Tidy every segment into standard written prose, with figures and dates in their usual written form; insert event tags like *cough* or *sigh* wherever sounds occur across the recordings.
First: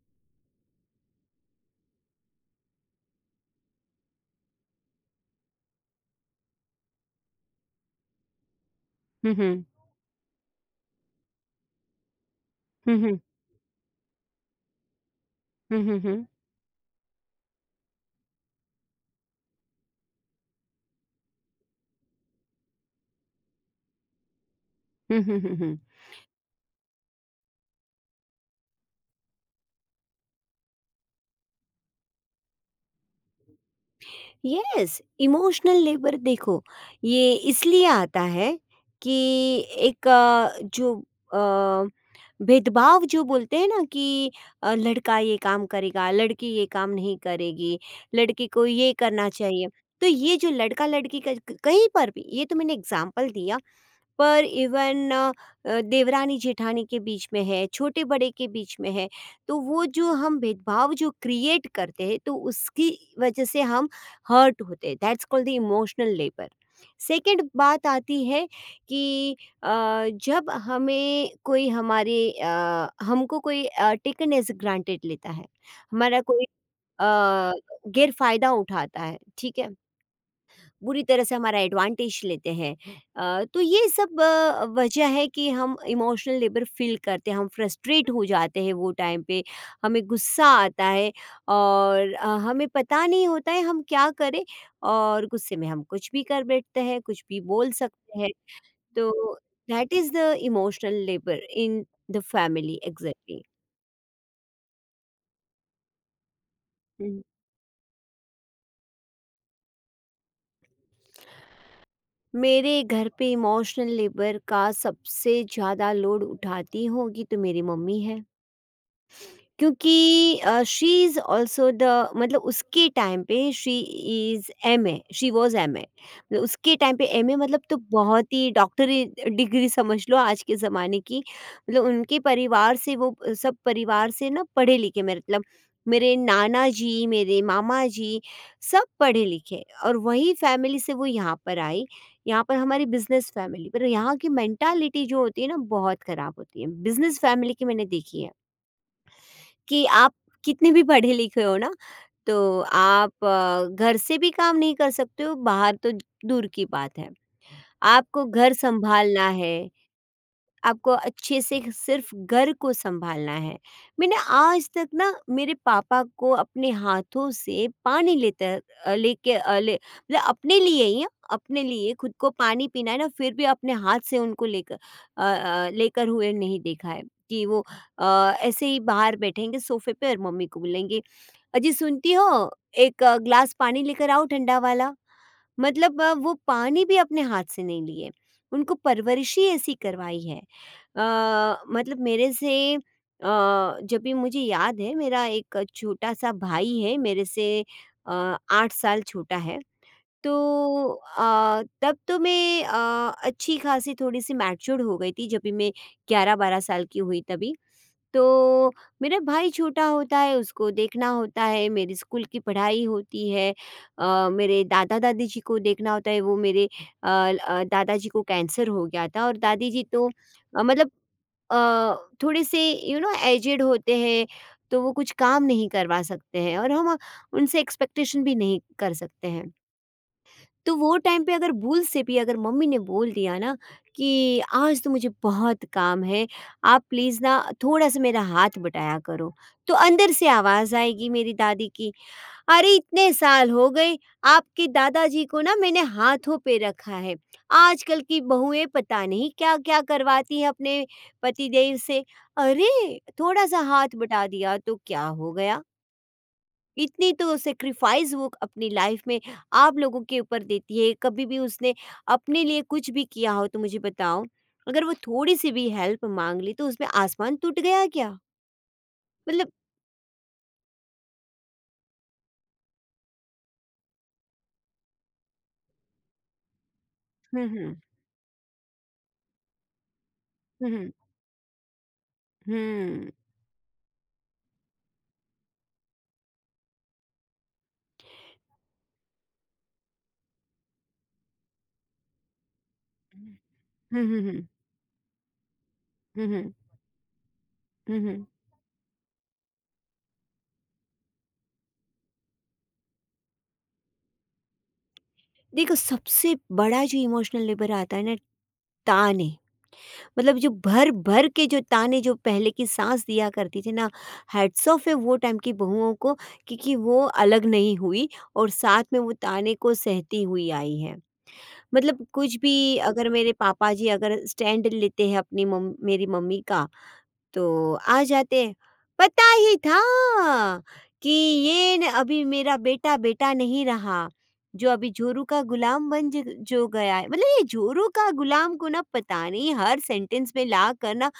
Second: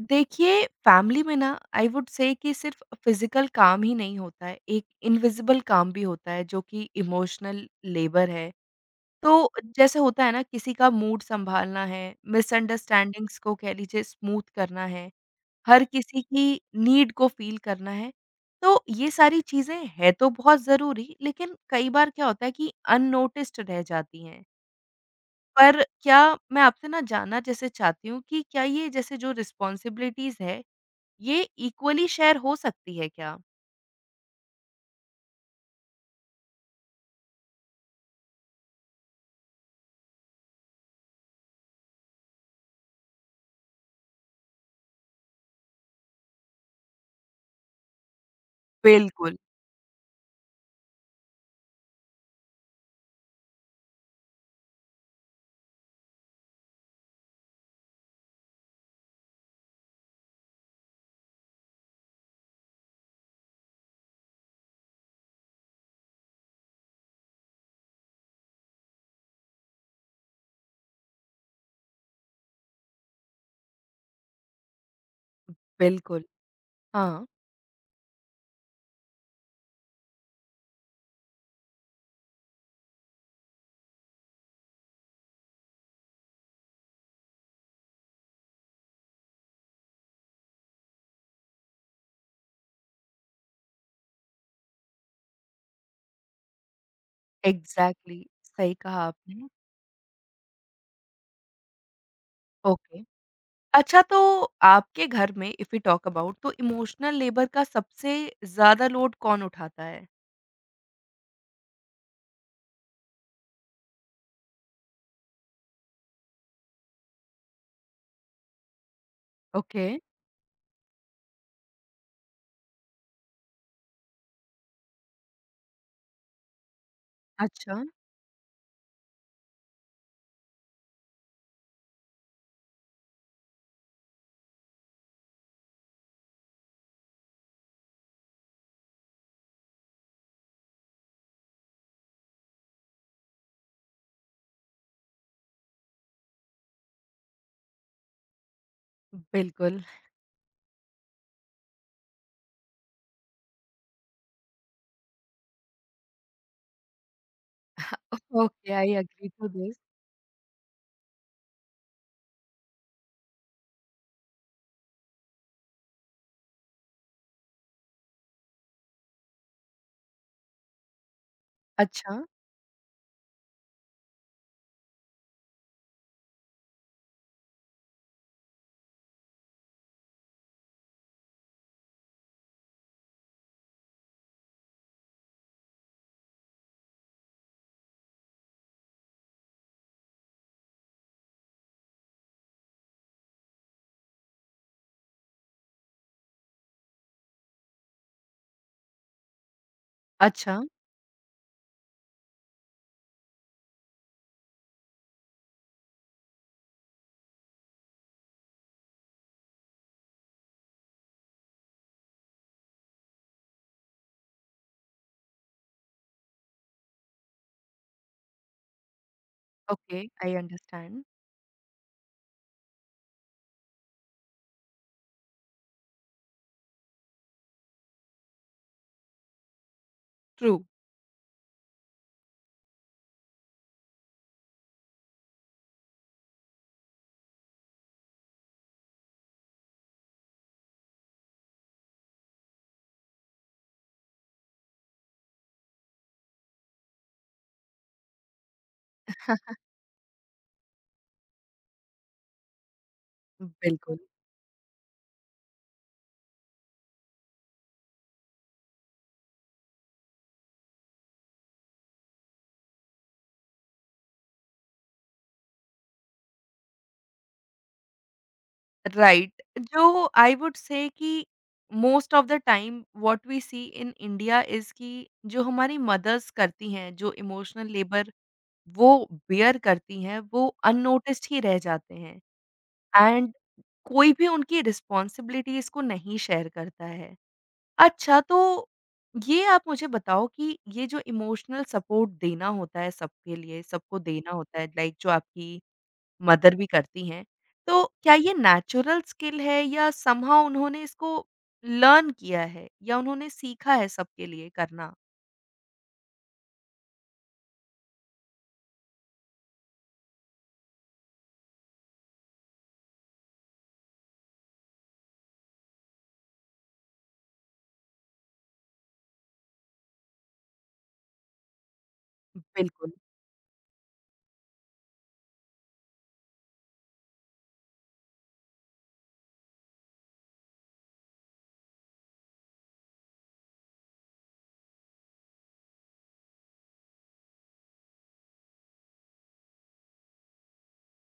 देखिए फैमिली में ना आई वुड से कि सिर्फ फिजिकल काम ही नहीं होता है, एक इनविजिबल काम भी होता है जो कि इमोशनल लेबर है। तो Hmm. जैसे होता है ना, किसी का मूड संभालना है, Hmm. Hmm. मिसअंडरस्टैंडिंग्स को कह लीजिए स्मूथ करना है, Hmm. हर Hmm. किसी Hmm. की नीड को फील करना है। तो ये सारी चीजें है तो बहुत जरूरी, लेकिन कई बार क्या होता है कि अननोटिस्ड रह जाती हैं। पर क्या, मैं आपसे ना जानना जैसे चाहती हूँ कि क्या ये जैसे जो रिस्पॉन्सिबिलिटीज है, ये इक्वली शेयर हो सकती है क्या? यस, इमोशनल लेबर देखो, ये इसलिए आता है कि एक जो अ, भेदभाव जो बोलते हैं ना कि लड़का ये काम करेगा, लड़की ये काम नहीं करेगी, लड़की को ये करना बिल्कुल, चाहिए। तो ये जो लड़का लड़की का कहीं पर भी, ये तो मैंने एग्जाम्पल दिया, पर इवन देवरानी जेठानी के बीच में है, छोटे बड़े के बीच में है। तो वो जो हम भेदभाव जो क्रिएट करते हैं, तो उसकी वजह से हम हर्ट होते हैं, that's called the emotional labour. Second बात आती है कि अ, जब हमें कोई हमारे हमको कोई टेकन एज ग्रांटेड लेता है, हमारा बिल्कुल। कोई हाँ। अ, गैर फायदा उठाता है, ठीक है, बुरी तरह से हमारा एडवांटेज लेते हैं। तो ये सब वजह है कि हम इमोशनल लेबर फील करते हैं, हम फ्रस्ट्रेट हो जाते हैं वो टाइम पे, हमें गुस्सा आता है, और हमें पता नहीं होता है हम क्या करें, और गुस्से में हम कुछ भी कर बैठते हैं, कुछ भी बोल सकते एग्ज़ैक्टली, हैं। सही कहा तो आपने। That is the emotional labour in the family, okay. Exactly. अच्छा तो आपके घर में इफ वी टॉक अबाउट, तो इमोशनल हम्म। लेबर का सबसे ज़्यादा लोड कौन उठाता है? मेरे घर पे इमोशनल लेबर का सबसे ज़्यादा लोड उठाती होगी तो मेरी मम्मी है, ओके, क्योंकि शी इज़ ऑल्सो द, मतलब उसके टाइम पे she is MA, she was MA, मतलब उसके टाइम पे एमए, मतलब तो अच्छा, बहुत ही डॉक्टरी डिग्री समझ लो आज के ज़माने की, मतलब उनके परिवार से, वो सब परिवार से ना पढ़े लिखे, मेरे मतलब मेरे नाना जी, मेरे मामा जी सब पढ़े लिखे, और वही फैमिली से वो यहाँ पर आई। यहाँ पर हमारी बिजनेस फैमिली, पर यहाँ की मेंटालिटी जो होती है ना बहुत ख़राब होती है, बिजनेस फैमिली की मैंने देखी है। बिल्कुल। कि आप कितने भी पढ़े-लिखे हो ना, तो आप घर से भी काम नहीं कर सकते हो, बाहर तो दूर की बात है। आपको घर ओके, आई सँभालना एग्री टू है, दिस। आपको अच्छे से सिर्फ घर को संभालना है। मैंने आज तक ना मेरे पापा को अपने हाथों से पानी लेते, अ, लेके अ, ले मतलब अपने लिए ही, हाँ, अपने लिए खुद अच्छा, को पानी पीना है ना, फिर भी अपने हाथ से उनको लेकर, लेकर हुए नहीं देखा है। कि वो अ, ऐसे ही बाहर बैठेंगे सोफे पे और मम्मी को बोलेंगे, "अजी सुनती हो? एक ग्लास पानी लेकर आओ ठंडा वाला।" मतलब वो पानी भी अपने हाथ से नहीं लिए। उनको परवरिश ही ऐसी करवाई है। मतलब मेरे से जब भी मुझे याद है, मेरा एक छोटा सा भाई है, मेरे से 8 साल छोटा है। तो अच्छा, तब तो मैं अच्छी खासी थोड़ी-सी मैच्योर्ड हो गई थी जब भी मैं 11-12 साल की हुई तभी। तो मेरा भाई छोटा होता है उसको देखना होता है, मेरी स्कूल की पढ़ाई होती है, मेरे दादा-दादी जी को देखना होता है, वो मेरे अ, ल दादा जी को कैंसर हो गया था, और दादी जी ओके। तो आई मतलब अंडरस्टैंड। अ, थोड़े से एजेड होते हैं, तो वो कुछ काम नहीं करवा सकते हैं और हम उनसे एक्सपेक्टेशन भी नहीं कर सकते हैं। ट्रू, तो वो टाइम पे अगर भूल से भी अगर मम्मी ने बोल दिया ना कि आज तो मुझे बहुत काम है, आप प्लीज़ ना थोड़ा सा मेरा हाथ बटाया करो, तो अंदर से आवाज़ आएगी मेरी दादी की, "अरे! इतने साल हो गए, आपके दादाजी को ना मैंने हाथों पे रखा है। आजकल की बहुएँ पता नहीं क्या-क्या करवाती हैं अपने पतिदेव से। अरे! थोड़ा-सा हाथ बिल्कुल। बटा दिया तो क्या हो गया? इतनी तो सैक्रिफ़ाइस वो अपनी लाइफ़ में आप लोगों के ऊपर देती है, कभी भी उसने अपने लिए कुछ भी किया हो तो मुझे बताओ। अगर वो थोड़ी-सी भी हेल्प माँग ली तो उसमें आसमान टूट गया क्या?" राइट, मतलब। जो आई वुड से कि most of the time what we see in India is कि जो हमारी मदर्स करती हैं, जो हुँ, इमोशनल हुँ। लेबर वो बेयर करती हैं, वो हुँ, हुँ। अननोटिस्ड ही रह जाते हैं। हुँ। एंड कोई भी उनकी रिस्पॉन्सिबिलिटीज को नहीं शेयर करता है। अच्छा तो ये आप मुझे बताओ कि ये जो इमोशनल सपोर्ट देना होता है सबके लिए, सबको हुँ, हुँ, देना हुँ। होता है लाइक जो आपकी हुँ, हुँ। मदर भी करती हैं। तो हुँ, क्या हुँ। ये नेचुरल स्किल है या समहाउ उन्होंने इसको लर्न किया है या उन्होंने सीखा है सबके लिए करना? देखो, सबसे बड़ा जो इमोशनल लेबर आता है ना, ताने, मतलब जो भर भर के जो ताने जो पहले की सास दिया करती थी ना, हैट्स ऑफ है वो टाइम की बहुओं को, क्योंकि वो अलग नहीं हुई, और साथ में वो ताने को सहती हुई आई है, मतलब कुछ भी। बिल्कुल, अगर मेरे पापा जी अगर स्टैंड लेते हैं अपनी मेरी मम्मी का, तो आ जाते हैं। पता ही था कि ये न अभी मेरा बेटा बेटा नहीं रहा, जो अभी जोरू का गुलाम बन ज जो गया है। मतलब ये जोरू का गुलाम को ना, पता नहीं हर सेंटेंस में लाकर ना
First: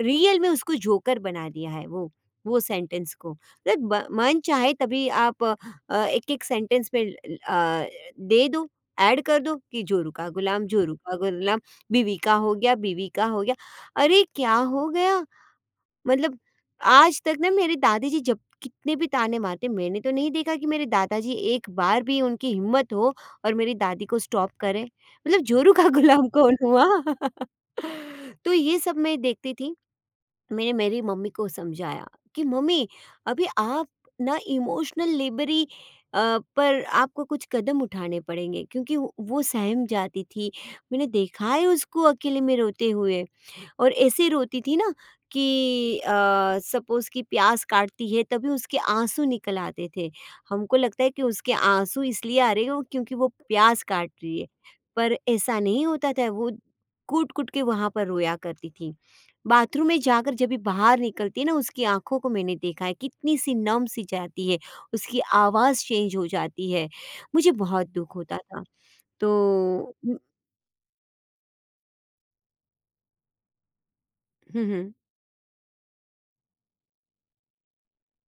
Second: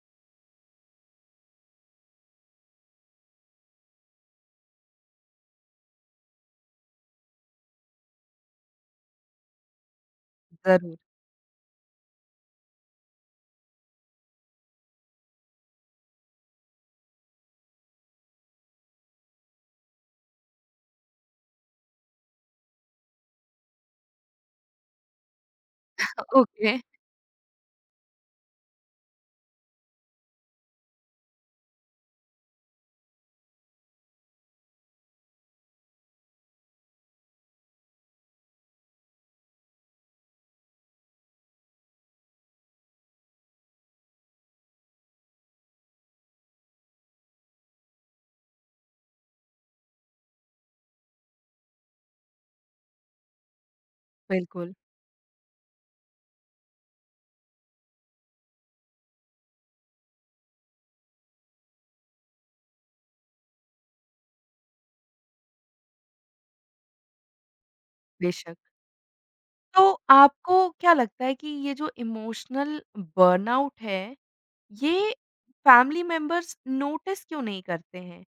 रियल में उसको जोकर बना दिया है वो सेंटेंस को। मतलब ब मन चाहे तभी आप एक-एक सेंटेंस में दे दो, ऐड कर दो कि जोरू ज़रूर। का गुलाम, बीवी का हो गया, बीवी का हो गया। अरे! क्या हो गया? मतलब आज तक ना मेरी दादी जी जब कितने भी ताने मारते, मैंने तो नहीं देखा कि मेरे दादाजी एक बार भी उनकी हिम्मत हो और मेरी दादी को स्टॉप करें। मतलब जोरू का *laughs* गुलाम कौन ओके। हुआ? *laughs* तो ये सब मैं देखती थी। मैंने मेरी मम्मी को समझाया कि मम्मी, अभी आप ना इमोशनल लेबरी, पर आपको कुछ कदम उठाने पड़ेंगे, क्योंकि वो सहम जाती थी। मैंने देखा है उसको अकेले में रोते हुए। और ऐसे रोती थी ना कि सपोज़ कि प्यास काटती है तभी उसके आँसू निकल आते थे। हमको लगता है कि उसके आँसू इसलिए आ रहे हैं क्योंकि वो प्यास काट रही है, बिल्कुल, पर ऐसा नहीं होता था, वो कूट-कूट के वहाँ पर रोया करती थी। बाथरूम में जाकर जब भी बाहर निकलती है ना, उसकी आँखों को मैंने देखा है कितनी-सी नम सी जाती है, उसकी आवाज़ चेंज हो जाती है। मुझे बहुत दुःख होता बेशक। था। तो तो हुँ, आपको क्या लगता है कि ये जो इमोशनल बर्नआउट है, हुँ, हुँ, ये फैमिली मेंबर्स नोटिस क्यों नहीं करते हैं?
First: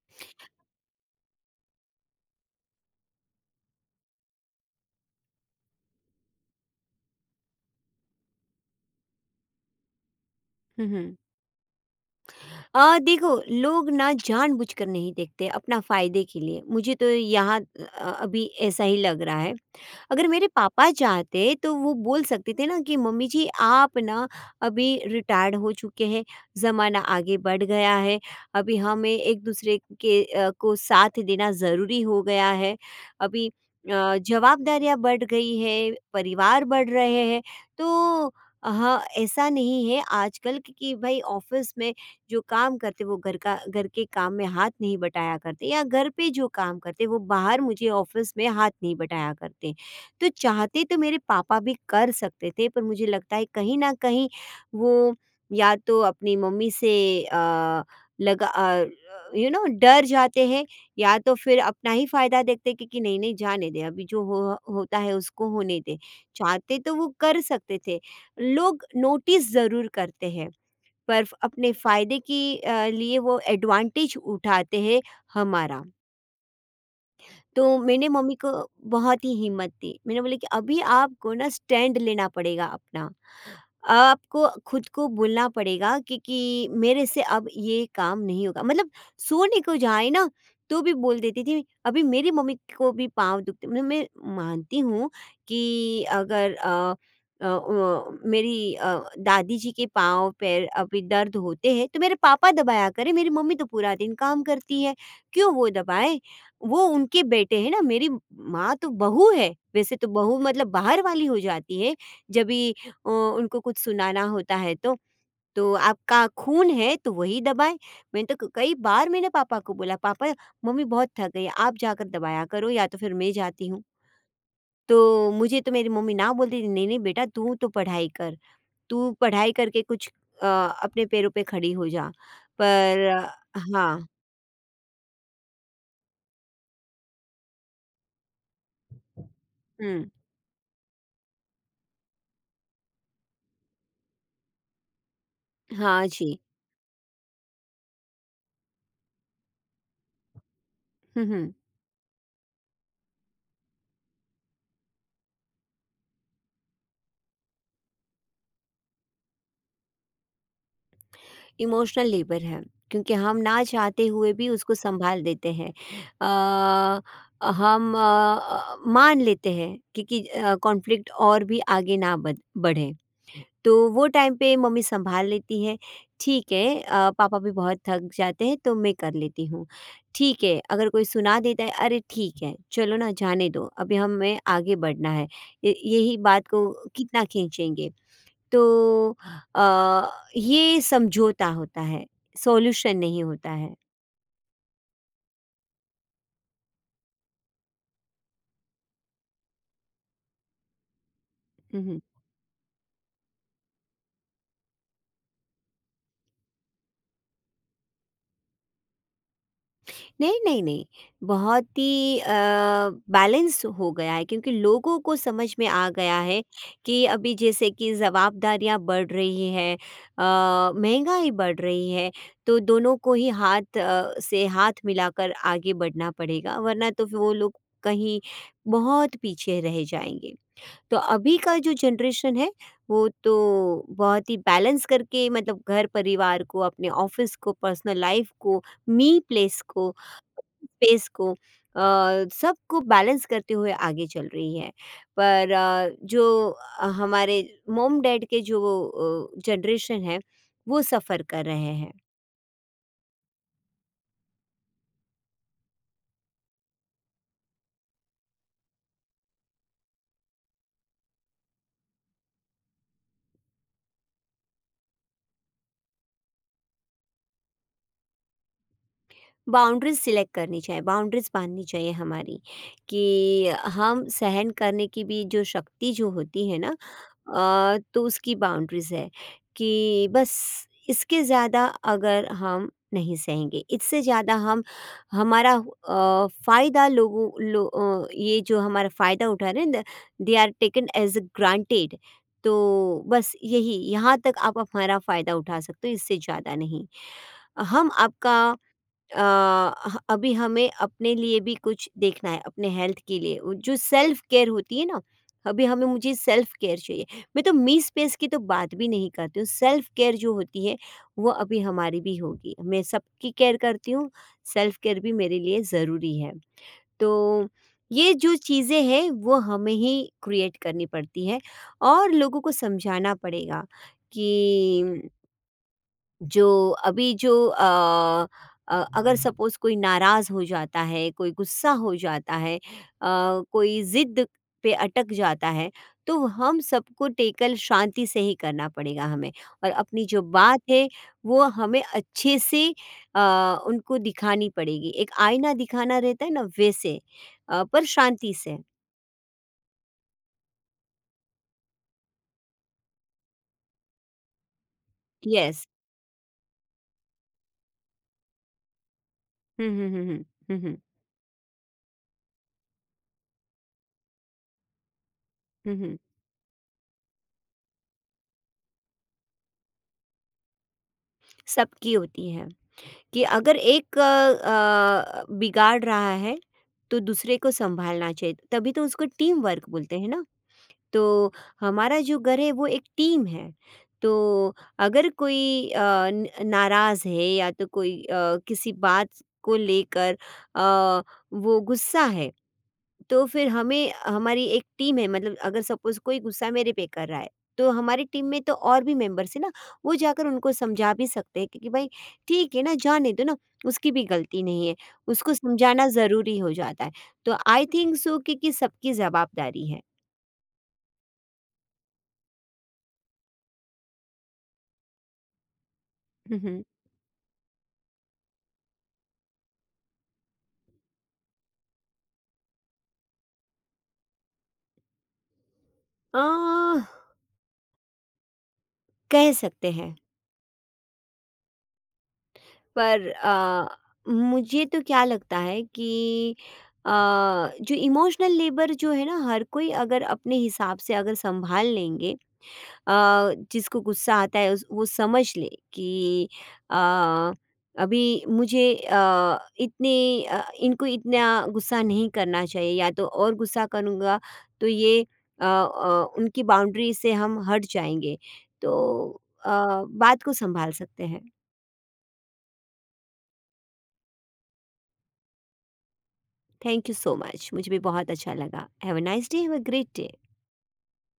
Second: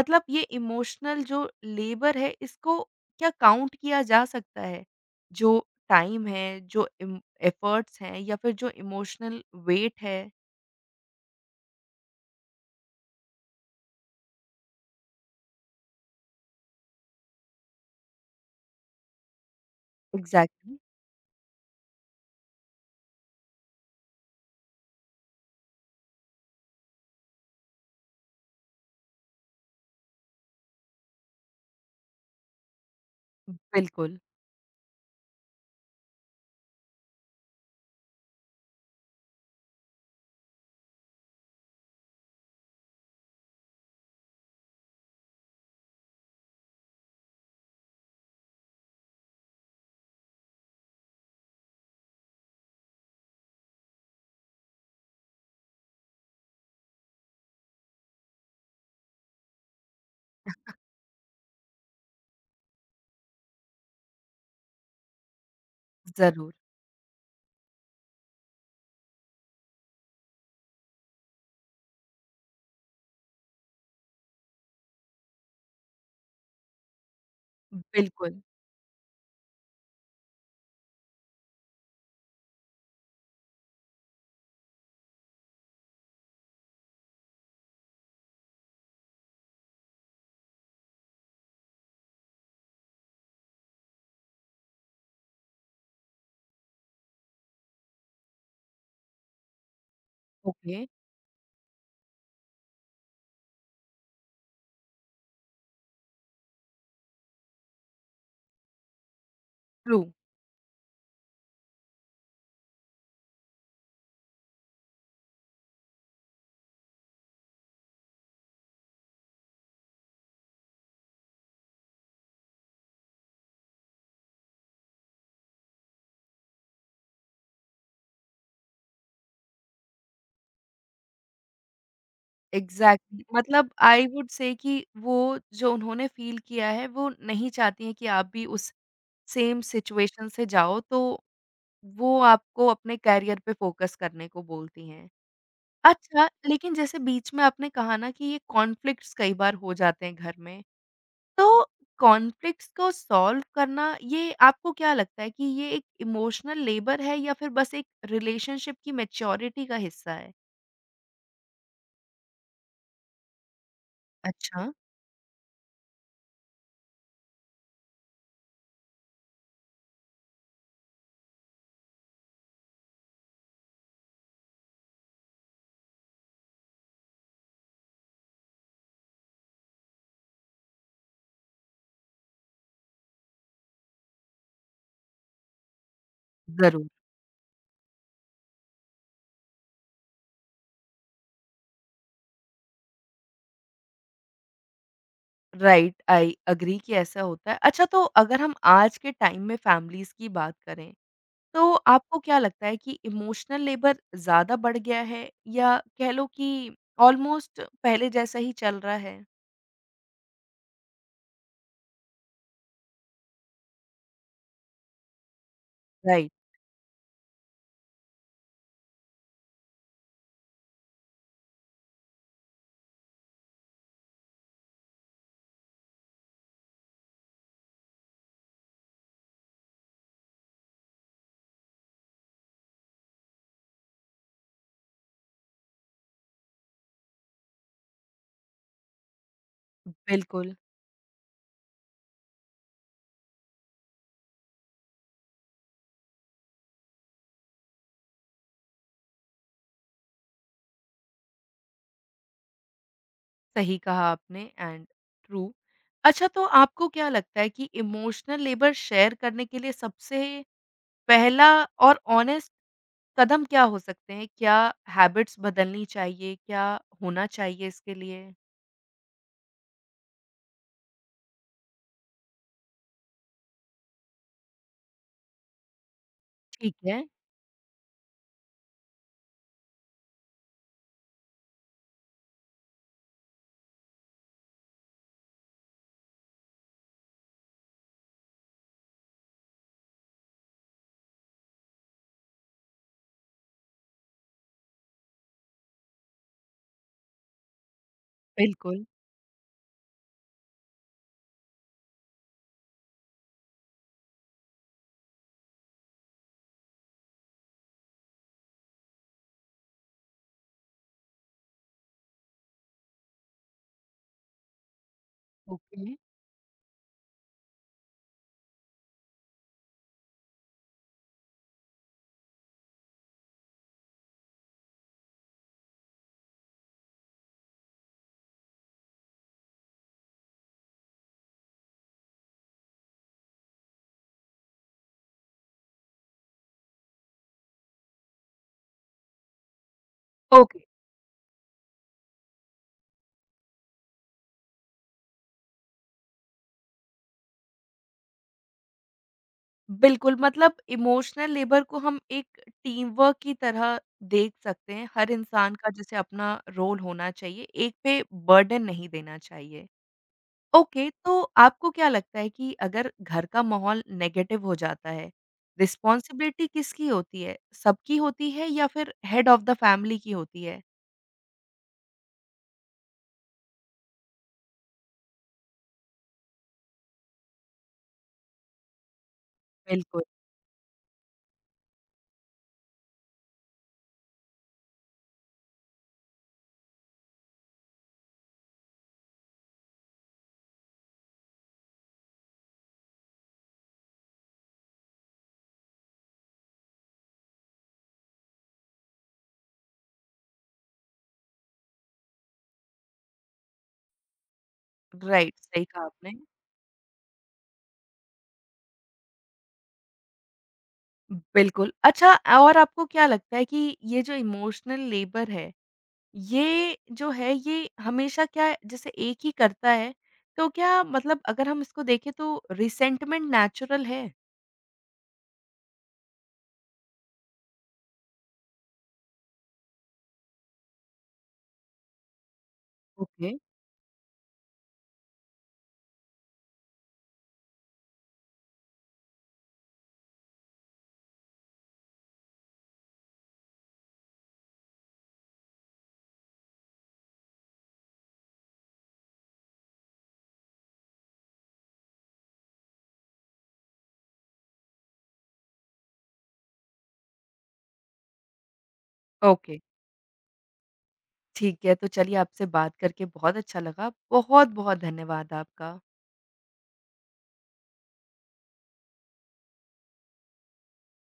मतलब ये इमोशनल जो लेबर है, इसको क्या काउंट किया जा सकता है? जो टाइम है, जो इम एफर्ट्स हैं या फिर जो इमोशनल वेट है? हुँ, हुँ। देखो, लोग ना जानबूझकर नहीं देखते अपना फायदे के लिए, मुझे तो यहाँ अभी ऐसा ही लग रहा है। अगर मेरे एग्ज़ैक्टली। पापा चाहते तो वो बोल सकते थे ना कि मम्मी जी आप ना अभी रिटायर्ड हो चुके हैं, ज़माना आगे बढ़ गया है, अभी हमें एक दूसरे के को साथ देना ज़रूरी हो गया है, अभी बिल्कुल। जवाबदारियाँ बढ़ गई है, परिवार बढ़ रहे हैं। तो हाँ, ऐसा नहीं है आजकल कि भाई ऑफिस में जो काम करते वो घर के काम में हाथ नहीं बटाया करते, या घर पे जो काम करते वो बाहर मुझे ऑफिस में हाथ नहीं बटाया करते। तो चाहते तो मेरे पापा भी कर सकते थे, पर मुझे लगता है कहीं न कहीं वो या तो अपनी मम्मी से अ, लगा अ, डर जाते हैं, या तो फिर अपना ही फ़ायदा देखते हैं कि नहीं, नहीं जाने दे, अभी जो हो होता है उसको होने दे। ज़रूर। चाहते तो वो कर सकते थे। लोग नोटिस ज़रूर करते हैं, पर फ अपने फ़ायदे की लिए वो एडवांटेज उठाते हैं हमारा। तो मैंने मम्मी बिल्कुल। को बहुत ही हिम्मत दी। मैंने बोला कि अभी आपको ना स्टैंड लेना पड़ेगा अपना। आपको खुद को बोलना पड़ेगा कि मेरे से अब ये काम नहीं होगा। मतलब सोने को जाए ना तो भी बोल देती थी अभी मेरी मम्मी को भी पाँव दुखते, मतलब मैं मानती हूँ कि अगर वो मेरी दादी जी के पाँव पैर ओके, अभी दर्द होते हैं तो मेरे पापा दबाया करें, मेरी मम्मी तो पूरा दिन काम करती है, क्यों वो दबाएँ? वो उनके बेटे हैं ना, मेरी माँ तो बहू है, वैसे ट्रू। तो बहू मतलब बाहर वाली हो जाती है, जब भी उनको कुछ सुनाना होता है तो। तो आपका खून है तो वही दबाएँ, मैंने तो क कई बार मैंने पापा को बोला, "पापा, मम्मी बहुत थक गई, आप जाकर दबाया करो या तो फिर मैं जाती हूँ।" तो मुझे तो मेरी मम्मी ना बोलती थी, "नहीं, नहीं बेटा, तू तो पढ़ाई कर, तू पढ़ाई करके कुछ अ, अपने पैरों पे खड़ी हो जा।" पर एग्ज़ैक्टली *laughs* मतलब आई हाँ। वुड से कि वो जो उन्होंने फ़ील किया है, वो नहीं चाहती हैं कि आप भी उस सेम हुँ। सिचुएशन से जाओ, तो वो आपको अपने करियर पे फ़ोकस करने को बोलती हैं। हाँ अच्छा, जी। लेकिन जैसे बीच में आपने कहा ना कि ये कॉन्फ्लिक्ट्स कई बार हो जाते हैं घर में, हुँ, हुँ। तो कॉन्फ्लिक्ट्स को सॉल्व करना, ये आपको क्या लगता है कि ये एक इमोशनल लेबर है या फिर बस एक रिलेशनशिप की मैच्योरिटी का हिस्सा है? इमोशनल लेबर है, क्योंकि हम ना चाहते हुए भी अच्छा, उसको संभाल देते हैं। अ, हम मान लेते हैं कि कॉन्फ्लिक्ट और भी आगे ना बढ़े, तो वो टाइम पे मम्मी संभाल लेती है, ठीक है, पापा भी बहुत थक जाते हैं तो मैं कर लेती हूँ, ठीक है, अगर कोई सुना देता है, अरे ठीक है चलो ना जाने दो, अभी हमें आगे बढ़ना है, यही बात को ज़रूर। कितना खींचेंगे, तो अ, ये समझौता होता है, सॉल्यूशन नहीं होता है। राइट, आई एग्री कि ऐसा होता है। अच्छा तो अगर हम आज के टाइम में फैमिलीज़ की बात करें, तो हुँ, हुँ। आपको क्या लगता है कि इमोशनल लेबर ज़्यादा बढ़ गया है या कह लो कि ऑलमोस्ट पहले जैसा ही चल रहा है? नहीं, नहीं, नहीं, बहुत ही बैलेंस हो गया है, क्योंकि लोगों को समझ में आ गया राइट, है कि अभी जैसे कि ज़वाबदारियाँ बढ़ रही हैं, महँगाई बढ़ रही है, तो दोनों को ही हाथ से हाथ मिलाकर आगे बढ़ना पड़ेगा, वरना तो फिर वो लोग कहीं बहुत पीछे रह जाएँगे। तो अभी का जो जनरेशन है वो तो बहुत ही बैलेंस करके, मतलब घर परिवार को, अपने ऑफिस को, पर्सनल लाइफ को, मी प्लेस को, बिल्कुल, स्पेस को, सबको बैलेंस करते हुए आगे चल रही है, पर जो हमारे मोम डैड के जो जनरेशन है, वो सफ़र कर रहे हैं। सही कहा आपने। And true. अच्छा तो आपको क्या लगता है कि इमोशनल लेबर शेयर करने के लिए सबसे पहला और ऑनेस्ट कदम क्या हो सकते हैं? क्या हैबिट्स बदलनी चाहिए? क्या होना चाहिए इसके लिए? बाउंड्रीज़ सिलेक्ट करनी चाहिए, बाउंड्रीज़ बाँधनी चाहिए हमारी, कि हम सहन करने की भी जो शक्ति जो होती है ना, ठीक है। तो उसकी बाउंड्रीज़ है कि बस इसके ज़्यादा अगर हम नहीं सहेंगे, इससे ज़्यादा हम हमारा फ़ायदा, ये जो हमारा फ़ायदा उठा रहे हैं, they are taken as a granted, तो बस यही यहाँ तक आप हमारा फ़ायदा उठा सकते हो, इससे ज़्यादा नहीं। हम आपका बिल्कुल। अ, ह अभी हमें अपने लिए भी कुछ देखना है, अपने हेल्थ के लिए। वो जो सेल्फ केयर होती है ना, अभी हमें मुझे सेल्फ केयर चाहिए। मैं तो मी स्पेस की तो बात भी नहीं करती हूँ, सेल्फ केयर जो होती है, वो अभी हमारी भी होगी। मैं सबकी केयर करती हूँ, सेल्फ केयर भी मेरे लिए ओके। ज़रूरी है। तो ये जो चीज़ें हैं, वो हमें ही क्रिएट करनी पड़ती है, और लोगों को समझाना पड़ेगा कि जो अभी जो अ अगर सपोज़ कोई नाराज़ हो जाता है, कोई गुस्सा हो जाता है, कोई ज़िद पे अटक जाता है, तो हम सबको टेकल शांति से ही करना पड़ेगा हमें, और अपनी जो ओके। बात है, वो हमें अच्छे से अ, उनको दिखानी पड़ेगी। एक आईना दिखाना रहता है ना वैसे, पर शांति से। बिल्कुल, मतलब इमोशनल लेबर को हम एक टीम वर्क की तरह देख सकते हैं। हर इंसान यस। का जैसे अपना रोल होना चाहिए, एक पे बर्डन नहीं देना हुँ, चाहिए। हुँ, हुँ, हुँ। हुँ, हुँ। ओके, तो आपको क्या लगता है कि अगर घर का माहौल नेगेटिव हो जाता है, हुँ, हुँ। रिस्पॉन्सिबिलिटी किसकी होती है? सबकी होती है या फिर हेड ऑफ़ द फैमिली की होती है? सबकी होती है। कि अगर एक बिगाड़ रहा है, तो दूसरे को संभालना चाहिए, तभी तो उसको टीम वर्क बोलते बिल्कुल। हैं ना। तो हमारा जो घर है वो एक टीम है। तो अगर कोई नाराज़ है, या तो कोई किसी बात को लेकर अ, वो गुस्सा है, तो फिर हमें हमारी एक टीम है, मतलब अगर सपोज़ कोई गुस्सा मेरे पे कर रहा है, तो हमारी टीम में तो और भी मेंबर्स हैं ना, वो जाकर उनको समझा भी सकते हैं, क्योंकि भाई ठीक है ना, जाने दो ना, उसकी भी गलती नहीं है, उसको राइट, सही कहा समझाना आपने। ज़रूरी हो जाता है। तो आई थिंक सो कि सबकी ज़वाबदारी है। बिल्कुल। अच्छा, और आपको क्या लगता है कि ये जो इमोशनल लेबर है, हुँ, हुँ। ये जो है, ये हमेशा क्या जैसे एक ही करता है, तो क्या मतलब अगर हम इसको देखें तो रिसेंटमेंट नेचुरल है? अ, कह सकते हैं, पर ओके, मुझे तो क्या लगता है कि अ, जो इमोशनल लेबर जो है ना, हर कोई अगर अपने हिसाब से अगर सँभाल लेंगे, जिसको गुस्सा आता है उस वो समझ ले कि अ, अभी मुझे इनको इतना गुस्सा नहीं करना चाहिए, या तो और गुस्सा करूँगा तो ये उनकी बाउंड्री से हम हट जाएँगे। तो अ, ओके। बात को सँभाल सकते हैं। ठीक है, तो चलिए आपसे बात करके बहुत अच्छा लगा। बहुत-बहुत धन्यवाद आपका। थैंक यू सो मच, मुझे भी बहुत अच्छा लगा। Have a nice day, have a great day.